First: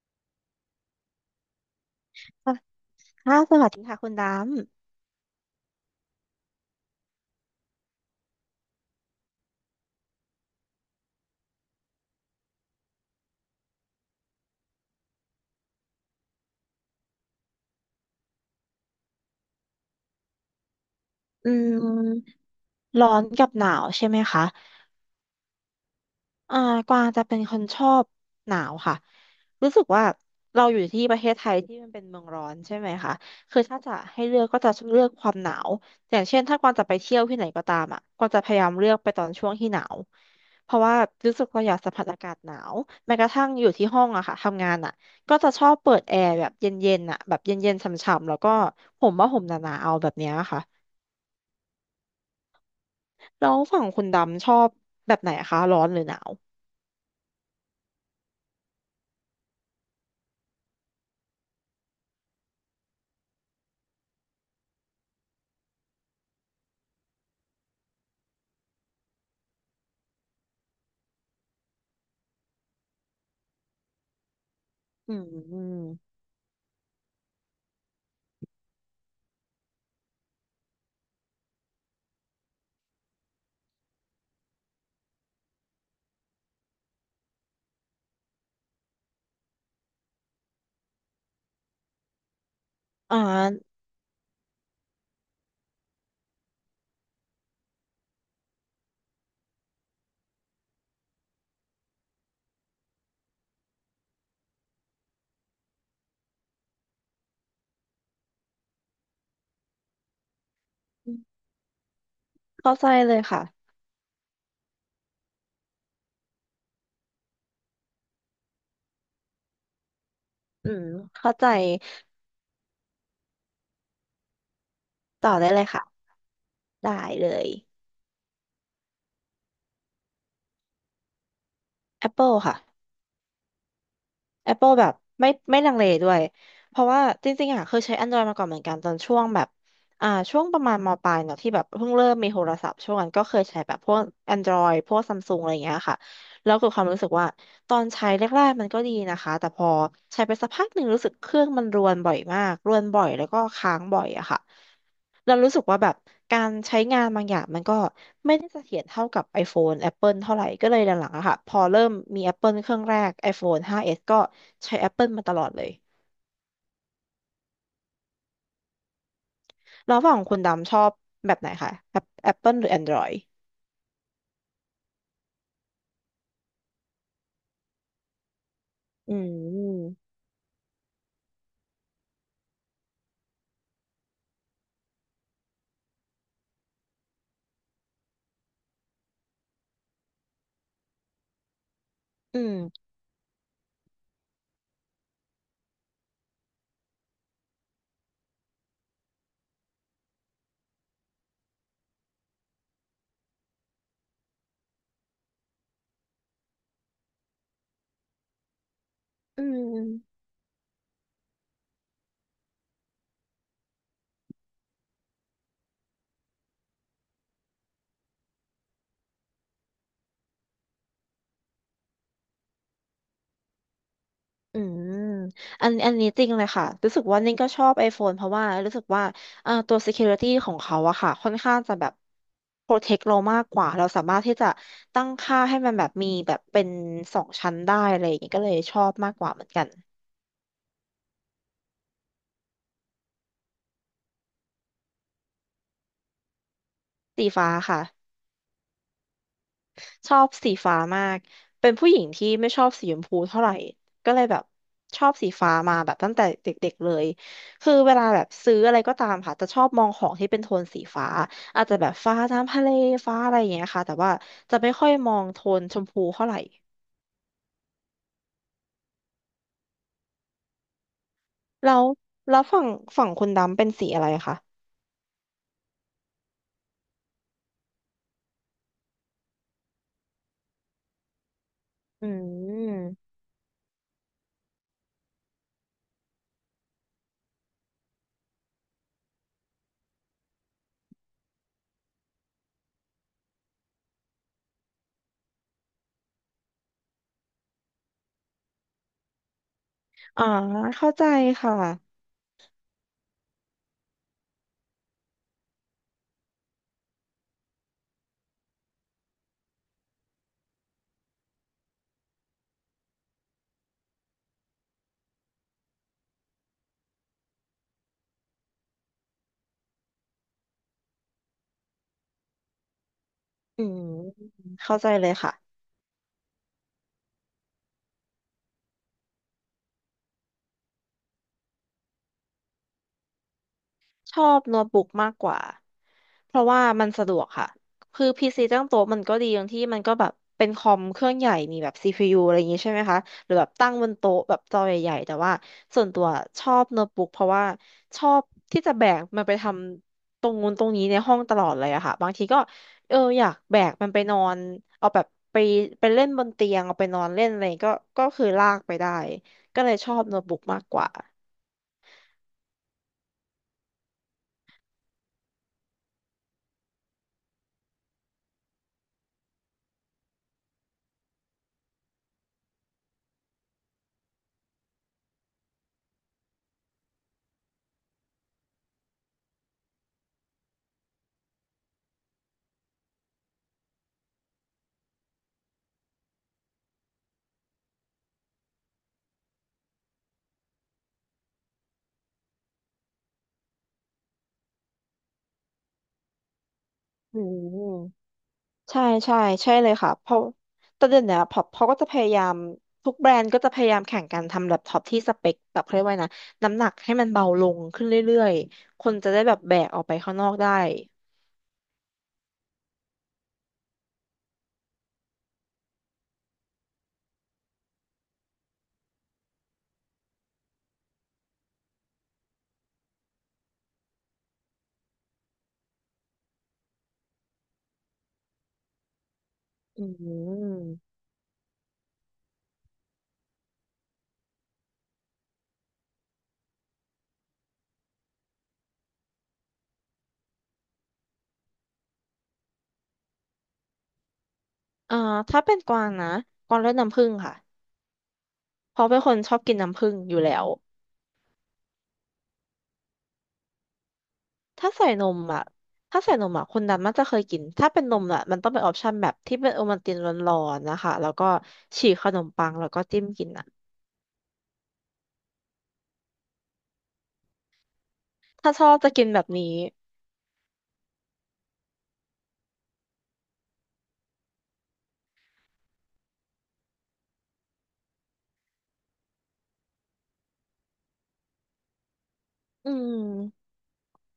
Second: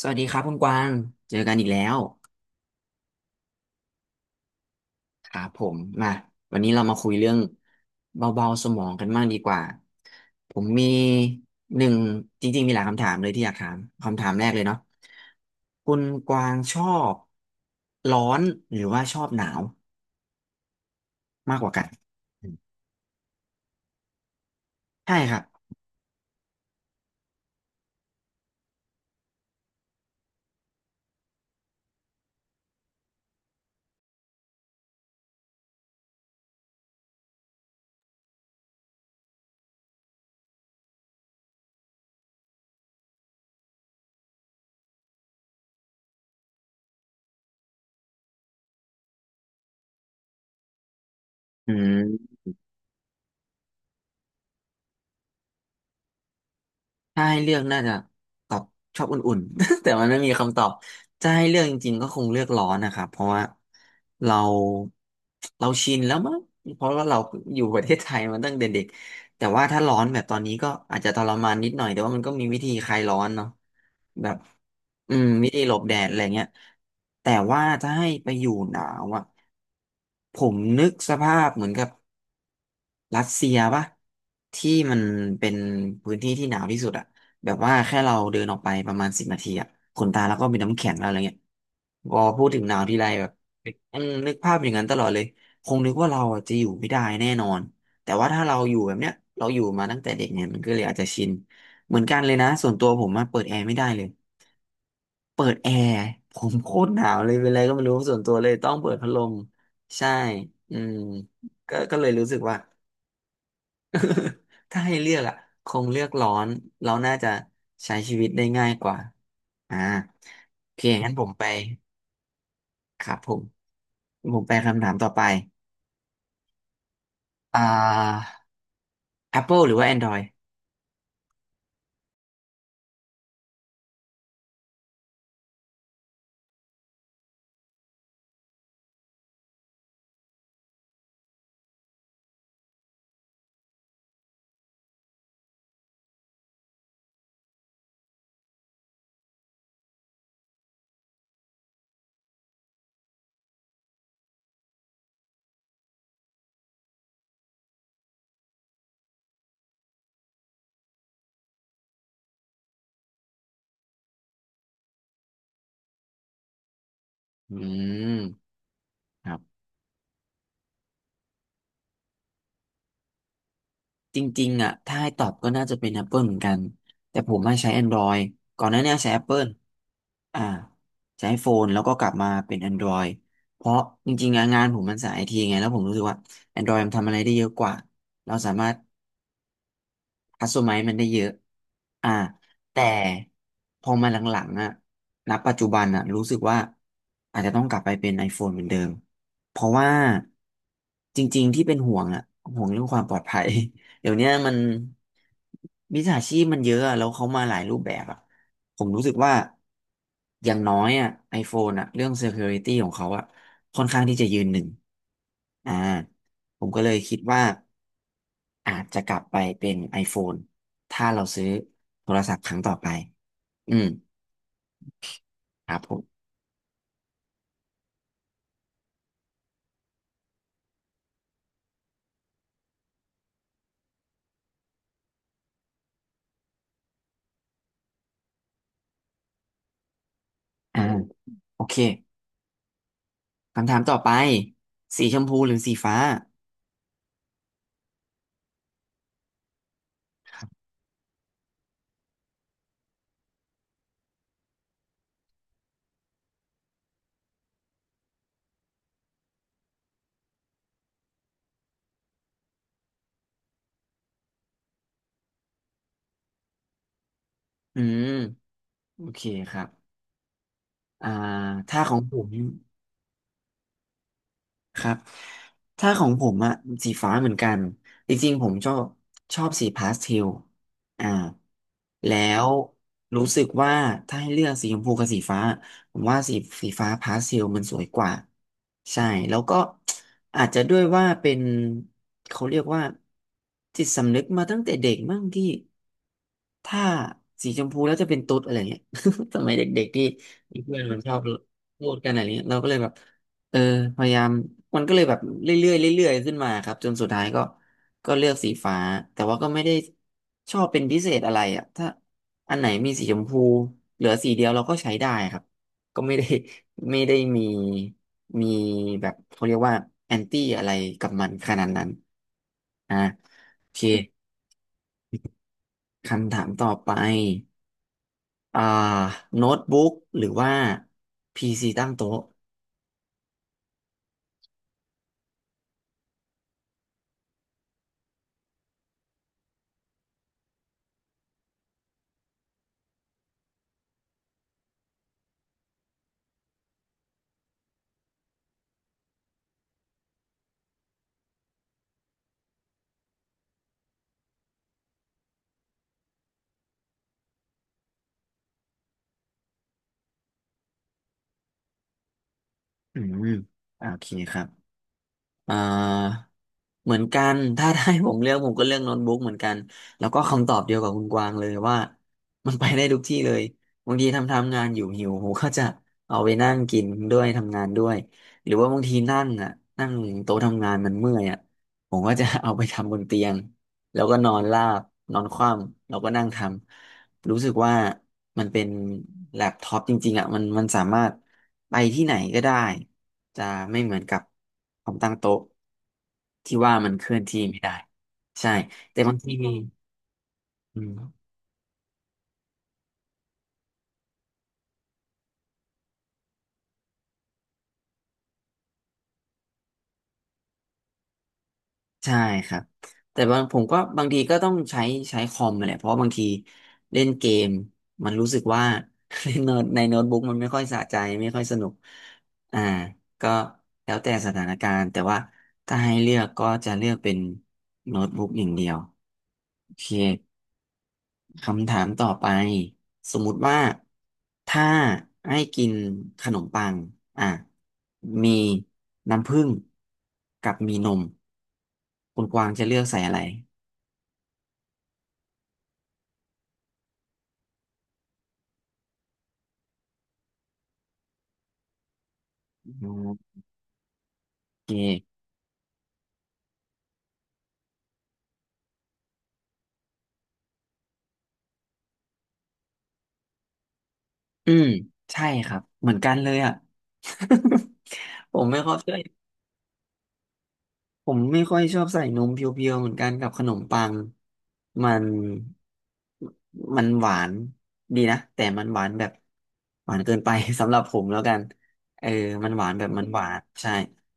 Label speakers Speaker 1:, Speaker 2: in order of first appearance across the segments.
Speaker 1: สวัสดีครับคุณกวาง เจอกันอีกแล้ว
Speaker 2: ค่ะสวัสดีค่ะคุณด
Speaker 1: ครับผมมาวันนี้เรามาคุยเรื่องเบาๆสมองกันบ้างดีกว่าผมมีหนึ่งจริงๆมีหลายคำถามเลยที่อยากถามคำถามแรกเลยเนาะคุณกวางชอบร้อนหรือว่าชอบหนาว
Speaker 2: ำ
Speaker 1: มากกว่ากัน
Speaker 2: ร้อนกับหนาวใช่ไหมคะ
Speaker 1: ใช่ครับ
Speaker 2: อ่ากวางจะเป็นคนชอบหนาวค่ะรู้สึกว่าเราอยู่ที่ประเทศไทยที่มันเป็นเมืองร้อนใช่ไหมคะคือถ้าจะให้เลือกก็จะเลือกความหนาวอย่างเช่นถ้ากวางจะไปเที่ยวที่ไหนก็ตามอ่ะกวางจะพยายามเลือกไปตอนช่วงที่หนาวเพราะว่ารู้สึกเราอยากสัมผัสอากาศหนาวแม้กระทั่งอยู่ที่ห้องอะค่ะทำงานอะก็จะชอบเปิดแอร์แบบเย็นๆน่ะแบบเย็นๆฉ่ำๆแล้วก็ห่มว่าห่มหนาๆเอาแบบเนี้ยค่ะ
Speaker 1: อืม
Speaker 2: แล้วฝั่งคุณดำชอบแบบไหนคะร้อนหรือหนาว
Speaker 1: ถ้าให้เลือกน่าจะตอบชอบอุ่นๆ แต่มันไม่มีคำตอบจะให้เลือกจริงๆก็คงเลือกร้อนนะครับเพราะว่าเราเราชินแล้วมั้งเพราะว่าเราอยู่ประเทศไทยมาตั้งแต่เด็กแต่ว่าถ้าร้อนแบบตอนนี้ก็อาจจะทรมานนิดหน่อยแต่ว่ามันก็มีวิธีคลายร้อนเนาะแบบ
Speaker 2: อืม
Speaker 1: วิ
Speaker 2: อ
Speaker 1: ธีหลบแดดอะ
Speaker 2: ม
Speaker 1: ไรเงี้ยแต่ว่าถ้าให้ไปอยู่หนาวอะผมนึกสภาพเหมือนกับ รัสเซียปะที่มันเป็นพื้นที่ที่หนาวที่สุดอะแบบว่าแค่เราเดินออกไปประมาณสิบนาทีอะขนตาแล้วก็มีน้ำแข็งแล้วอะไรเงี้ยพอพูดถึงหนาวทีไร
Speaker 2: อ่
Speaker 1: แบบ
Speaker 2: า
Speaker 1: นึกภาพอย่างนั้นตลอดเลยคงนึกว่าเราอะจะอยู่ไม่ได้แน่นอนแต่ว่าถ้าเราอยู่แบบเนี้ยเราอยู่มาตั้งแต่เด็กเนี่ยมันก็เลยอาจจะชินเหมือนกันเลยนะส่วนตัวผมอะเปิดแอร์ไม่ได้เลยเปิดแอร์ผมโคตรหนาวเลยเป็นไรก็ไม่รู้ส่วนตัวเลยต้องเปิดพัดลมใช่อืมก็เลยรู้สึกว่า
Speaker 2: เข้าใจเลยค่ะ
Speaker 1: ถ้าให้เลือกอ่ะคงเลือกร้อนเราน่าจะใช้ชีวิตได้ง่ายกว่าอ่าโอ
Speaker 2: อื
Speaker 1: เค
Speaker 2: ม
Speaker 1: งั้นผม
Speaker 2: เข้า
Speaker 1: ไป
Speaker 2: ใจ
Speaker 1: ครับผมผมไปคำถามต่อไป
Speaker 2: ต่อได้เลยค่ะได้เลย
Speaker 1: อ่า Apple หรือว่า Android
Speaker 2: Apple ค่ะ Apple แบบไม่ลังเลด้วย เพราะว่าจริงๆอ่ะเคยใช้ Android มาก่อนเหมือนกันตอนช่วงแบบช่วงประมาณมปลายเนาะที่แบบเพิ่งเริ่มมีโทรศัพท์ช่วงนั้นก็เคยใช้แบบพวก Android พวกซัมซุงอะไรอย่างเงี้ยค่ะแล้วเกิดความรู้สึกว่าตอนใช้แรกๆมันก็ดีนะคะแต่พอใช้ไปสักพักหนึ่งรู้สึกเครื่องมันรวนบ่อยมากรวนบ่อยแล้วก็ค้างบ่อยอะค่ะ เรารู้สึกว่าแบบการใช้งานบางอย่างมันก็ไม่ได้เสถียรเท่ากับ iPhone Apple เท่าไหร่ก็เลยหลังๆอะค่ะพอเริ่มมี Apple เครื่องแรก iPhone 5S ก็ใช้ Apple มาตลอดเลย
Speaker 1: อืมครับ
Speaker 2: แล้วฝั่งคุณดำชอบแบบไหนคะ Apple หรือ Android
Speaker 1: จริงๆอ่ะถ้าให้ตอบก็น่าจะเป็น Apple เหมือนกันแต่ผมไม่ใช้ Android ก่อนหน้าเนี้ใช้
Speaker 2: อื
Speaker 1: Apple
Speaker 2: ม
Speaker 1: อ่าใช้โฟนแล้วก็กลับมาเป็น Android เพราะจริงๆอะงานผมมันสายไอทีไงแล้วผมรู้สึกว่า Android มันทำอะไรได้เยอะกว่าเราสามารถ ฮัตสึไมะมันได้เยอะอ่า
Speaker 2: อืม
Speaker 1: แต่พอมาหลังๆอ่ะณปัจจุบันอ่ะรู้สึกว่าอาจจะต้องกลับไปเป็น iPhone เหมือนเดิมเพราะว่าจริงๆที่เป็นห่วงอ่ะห่วงเรื่องความปลอดภัย เดี๋ยวเนี้ยมันมิจฉาชีพมันเยอะอะแล้วเขามาหลายรูปแบบอ่ะผมรู้สึกว่า
Speaker 2: อืม
Speaker 1: อย่างน้อยอ่ะ iPhone อ่ะเรื่อง security ของเขาอ่ะค่อนข้างที่จะยืนหนึ่งอ่า ผมก็เลยคิดว่าอาจจะกลับไปเป็น iPhone ถ้าเราซื้อโทรศัพท์ครั้งต่อไป อืม
Speaker 2: อืมอั
Speaker 1: ค
Speaker 2: น
Speaker 1: รับ
Speaker 2: อั
Speaker 1: ผ
Speaker 2: นนี้จ
Speaker 1: ม
Speaker 2: ริงเลยค่ะรู้สึกว่านิ่งก็ชอบ iPhone เพราะว่ารู้สึกว่าตัว security ของเขาอะค่ะค่อนข้างจะแบบ protect เรามากกว่าเราสามารถที่จะตั้งค่าให้มันแบบมีแบบเป็นสองชั้นได้อะไรอย่างเงี้ยก็เลยชอบมากกว่าเหมือนกัน
Speaker 1: อ่าโอเคคำถามต่อไปสีชมพูหรือสีฟ้า
Speaker 2: สีฟ้าค่ะ ชอบสีฟ้ามากเป็นผู้หญิงที่ไม่ชอบสีชมพูเท่าไหร่ก็เลยแบบชอบสีฟ้ามาแบบตั้งแต่เด็กๆเลยคือเวลาแบบซื้ออะไรก็ตามค่ะจะชอบมองของที่เป็นโทนสีฟ้าอาจจะแบบฟ้าน้ำทะเลฟ้าอะไรอย่างเงี้ยค่ะแต่ว่าจะไม่ค่อยมองโทนชมพูเท่าไหร่
Speaker 1: อืม โอเคครับอ่า
Speaker 2: แล้
Speaker 1: ถ้า
Speaker 2: ว
Speaker 1: ของผม
Speaker 2: แล้วฝั่งคุณดำเป็นสีอะไรคะ
Speaker 1: ครับถ้าของผมอะสีฟ้าเหมือนกันจริงๆผมชอบชอบสีพาสเทลอ่า
Speaker 2: อื
Speaker 1: แล้ว
Speaker 2: ม
Speaker 1: รู้สึกว่าถ้าให้เลือกสีชมพูกับสีฟ้าผมว่าสีฟ้าพาสเทลมันสวยกว่าใช่แล้วก็อาจจะด้วยว่าเป็นเขาเรียกว่าจิตสำนึกมาตั้งแต่เด็กมั่งที่ถ้าสีชมพูแล้วจะเป็นตุ๊ดอะไรเงี้ย สมัยเด็กๆที่
Speaker 2: อ่า
Speaker 1: เพื่อน
Speaker 2: เข้า
Speaker 1: มัน
Speaker 2: ใจ
Speaker 1: ชอบ
Speaker 2: ค่ะ
Speaker 1: พูดกันอะไรเงี้ยเราก็เลยแบบ เออพยายามมันก็เลยแบบเรื่อยๆเรื่อยๆขึ้นมาครับจนสุดท้ายก็เลือกสีฟ้าแต่ว่าก็ไม่ได้ชอบเป็นพิเศษอะไรอ่ะถ้าอันไหนมีสีชมพูเหลือสีเดียวเราก็ใช้ได้ครับก็ไม่ได้ ไม่ได้มีมีแบบเขาเรียกว่าแอนตี้อะไรกับมันขนาดนั้นอ่ะ
Speaker 2: อื
Speaker 1: โอเค
Speaker 2: มเข้าใจเลยค่ะ
Speaker 1: คำถามต่อไปอ่าโน้ตบุ๊กหรือว่าพีซีตั้งโต๊ะ
Speaker 2: ชอบโน้ตบุ๊กมากกว่า เพราะว่ามันสะดวกค่ะ คือพีซีตั้งโต๊ะมันก็ดีตรงที่มันก็แบบเป็นคอมเครื่องใหญ่มีแบบ CPU อะไรอย่างงี้ใช่ไหมคะ หรือแบบตั้งบนโต๊ะแบบจอใหญ่ๆแต่ว่าส่วนตัวชอบโน้ตบุ๊กเพราะว่าชอบที่จะแบกมันไปทำตรงนู้นตรงนี้ในห้องตลอดเลยอะค่ะบางทีก็เอออยากแบกมันไปนอนเอาแบบไปไปเล่นบนเตียงเอาไปนอนเล่นอะไรก็คือลากไปได้ก็เลยชอบโน้ตบุ๊กมากกว่า
Speaker 1: อืมโอเคครับ อ่าเหมือนกันถ้าได้ผมเลือกผมก็เลือกโน้ตบุ๊กเหมือนกันแล้วก็คำตอบเดียวกับคุณกวางเลยว่ามันไปได้ทุกที่เลยบางทีทำทำงานอยู่หิวผมก็จะเอาไปนั่งกินด้วยทำงานด้วยหรือว่าบางทีนั่งอ่ะนั่งโต๊ะทำงานมันเมื่อยอ่ะผมก็จะเอาไปทำบนเตียงแล้วก็นอนราบนอนคว่ำแล้วก็นั่งทำ รู้สึกว่ามันเป็นแล็ปท็อปจริงๆอ่ะมันสามารถไปที่ไหนก็ได้จะไม่เหมือนกับคอมตั้งโต๊ะที่ว่ามันเคลื่
Speaker 2: อื
Speaker 1: อนที่
Speaker 2: ม
Speaker 1: ไม่ได้ใช่
Speaker 2: ใช่
Speaker 1: แต่บา
Speaker 2: ใช่
Speaker 1: งที
Speaker 2: ใช่เลยค่ะเพราะ
Speaker 1: อื
Speaker 2: แต่
Speaker 1: ม
Speaker 2: เดี๋ยวนี้พอเขาก็จะพยายามทุกแบรนด์ก็จะพยายามแข่งกันทำแล็ปท็อปที่สเปคแบบเขาเรียกว่าไงนะน้ำหนักให้มันเบาลงขึ้นเรื่อยๆคนจะได้แบบแบกออกไปข้างนอกได้
Speaker 1: ใช่ครับแต่บางผมก็บางทีก็ต้องใช้ใช้คอมมาแหละเพราะว่าบางทีเล่นเกมมันรู้สึกว่า เล่นโน้ตในโน้ตบุ๊กมันไม่ค่อยสะใจไม่ค่อยสนุกอ่าก็แล้วแต่สถานการณ์แต่ว่าถ้าให้เลือกก็จะเลือกเป็นโน้ตบุ๊กอย่างเดียวโอ
Speaker 2: อื
Speaker 1: เค
Speaker 2: ม
Speaker 1: คำถามต่อไปสมมุติว่าถ้าให้กินขนมปังอ่ะมีน้ำผึ้งกับมีนมคุณกวางจะเลือกใส่อะไร
Speaker 2: อ่าถ้าเป็นกวางนะกวางเลือกน้ำผึ้งค่ะเพราะเป็นคนชอบกินน้ำผึ้งอยู่แล้ว
Speaker 1: อืมโอ
Speaker 2: ถ้าใส่น
Speaker 1: เค
Speaker 2: มอ่ะถ้าใส่นมอ่ะคนดำนักจะเคยกินถ้าเป็นนมอ่ะมันต้องเป็นออปชันแบบที่เป็นโอวัลตินร้อนๆนะคะแล้วก็ฉีกขนมปังแล้วก็จิ้มกินอ่ะ
Speaker 1: อืมใช่ครับเหมือนกันเลยอ่ะ ผม
Speaker 2: ถ้า
Speaker 1: ไม่
Speaker 2: ชอ
Speaker 1: ค่อย
Speaker 2: บจะ
Speaker 1: เชื่อ
Speaker 2: กินแบบนี้
Speaker 1: ผมไม่ค่อยชอบใส่นมเพียวๆเหมือนกันกับขนมปังมันมันหวานดีนะแต่มันหวานแบบหวานเกินไป สำหรับผมแล้วกันเออมันหวา
Speaker 2: อื
Speaker 1: นแบบมันหวาน
Speaker 2: ม
Speaker 1: ใช่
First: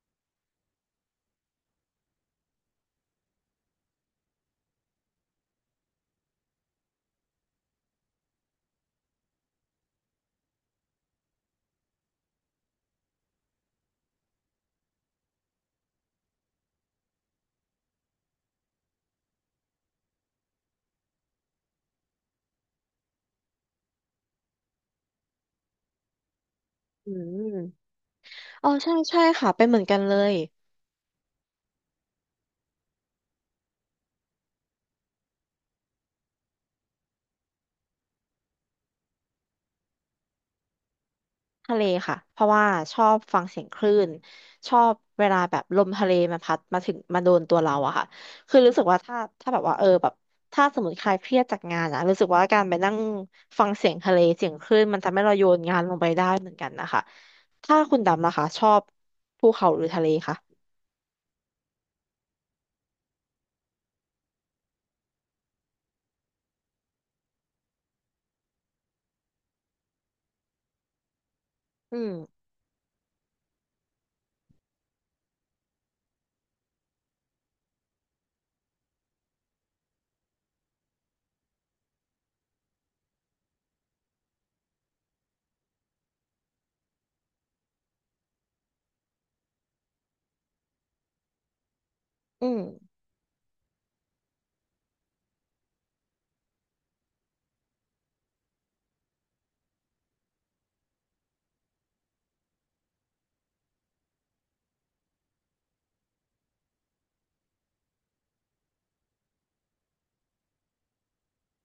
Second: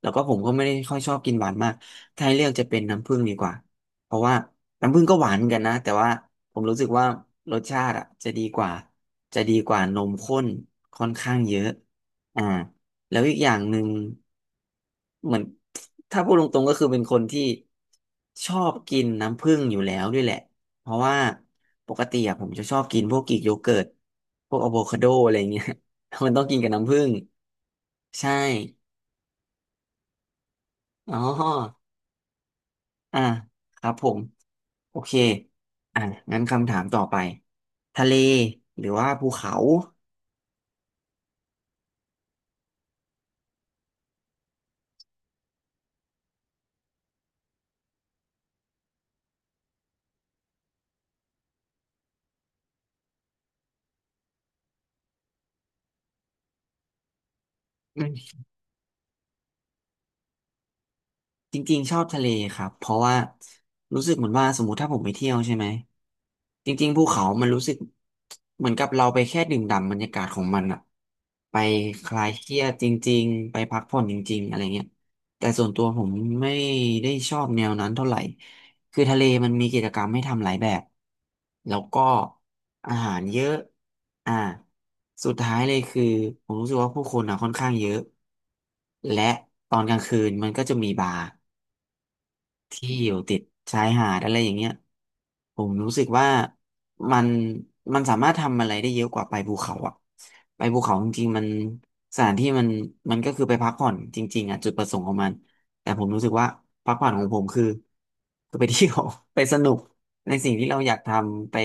Speaker 1: แล้วก็ผมก็ไม่ได้ค่อยชอบกินหวานมากถ้าให้เลือกจะเป็นน้ำผึ้งดีกว่าเพราะว่าน้ำผึ้งก็หวานเหมือนกันนะแต่ว่าผมรู้สึกว่ารสชาติอ่ะจะดีกว่าจะดีกว่านมข้นค่อนข้างเยอะอ่า แล้วอีกอย่างหนึ่งเหมือนถ้าพูดตรงๆก็คือเป็นคนที่ชอบกินน้ำผึ้งอยู่แล้วด้วยแหละเพราะว่าปกติอะผมจะชอบกินพวกกรีกโยเกิร์ตพวกอะโวคาโดอะไรเงี้ย มันต้องกินกับน้ำผึ้ง
Speaker 2: อืม
Speaker 1: ใช่
Speaker 2: อ๋อใช่ใช่ค่ะเป็นเหมือนกันเลย
Speaker 1: อ๋ออ่ะครับผมโอเคอ่ะงั้นคำถามต่อไปทะเลหรือว่าภูเขา
Speaker 2: ทะเลค่ะเพราะว่าชอบฟังเสียงคลื่นชอบเวลาแบบลมทะเลมันพัดมาถึงมาโดนตัวเราอะค่ะคือรู้สึกว่าถ้าแบบว่าเออแบบถ้าสมมติใครเครียดจากงานอะรู้สึกว่าการไปนั่งฟังเสียงทะเลเสียงคลื่นมันทำให้เราโยนงานลงไปได้เหมือนกันนะคะ ถ้าคุณดำนะคะชอบภูเขาหรือทะเลคะ
Speaker 1: จริงๆชอบทะเลครับเพราะว่ารู้สึกเหมือนว่าสมมติถ้าผมไปเที่ยวใช่ไหมจริงๆภูเขามันรู้สึกเหมือนกับเราไปแค่ดื่มด่ำบรรยากาศของมันอะไป
Speaker 2: อื
Speaker 1: ค
Speaker 2: ม
Speaker 1: ลายเครียดจริงๆไปพักผ่อนจริงๆอะไรเงี้ยแต่ส่วนตัวผมไม่ได้ชอบแนวนั้นเท่าไหร่คือทะเลมันมีกิจกรรมให้ทำหลายแบบแล้วก็อาหารเยอะอ่าสุดท้ายเลยคือผมรู้สึกว่าผู้คนอะค่อนข้างเยอะและตอนกลางคืนมันก็จะมีบาร์
Speaker 2: อืม
Speaker 1: ที่อยู่ติดชายหาดอะไรอย่างเงี้ยผมรู้สึกว่ามันมันสามารถทำอะไรได้เยอะกว่าไปภูเขาอะไปภูเขาจริงๆมันสถานที่มันก็คือไปพักผ่อนจริงๆอะจุดประสงค์ของมันแต่ผมรู้สึกว่าพักผ่อนของผมคือคือไปเที่ยว ไปสนุกในสิ่งที่เราอยากทำไป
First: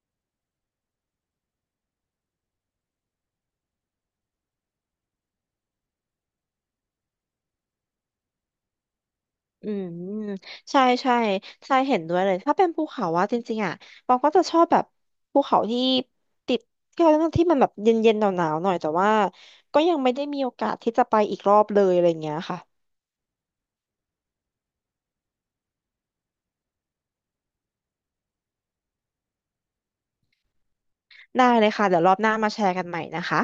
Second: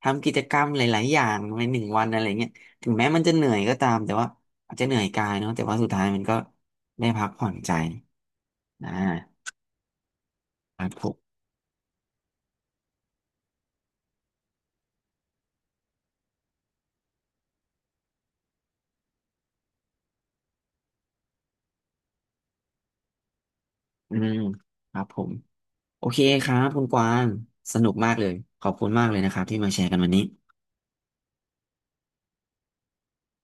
Speaker 1: ทำกิจกรรมหลายๆอย่างในหนึ่งวันอะไรเงี้ยถึงแม้มันจะเหนื่อยก็ตามแต่ว่าอาจจะเหนื่อยกายเนาะแต่ว่าสุดท้ายมันก็ได้พักผ่อนใจนะ
Speaker 2: อืม
Speaker 1: ค
Speaker 2: ใช่
Speaker 1: รับผ
Speaker 2: ใช่
Speaker 1: ม
Speaker 2: ใช่เห็นด้วยเลยถ้าเป็นภูเขาว่าจริงๆอ่ะบางก็จะชอบแบบภูเขาที่ติดที่เขาเรียกว่าที่มันแบบเย็นๆหนาวๆหน่อยแต่ว่าก็ยังไม่ได้มีโอกาสที่จะไปอีกรอบเลยอะไรอย่างเงี้ยค่ะ
Speaker 1: อืมครับผมโอเคครับคุณกวางสนุกมากเลยขอบคุณมากเลยนะครับที่มาแชร์กันวันนี้
Speaker 2: ได้เลยค่ะเดี๋ยวรอบหน้ามาแชร์กันใหม่นะคะ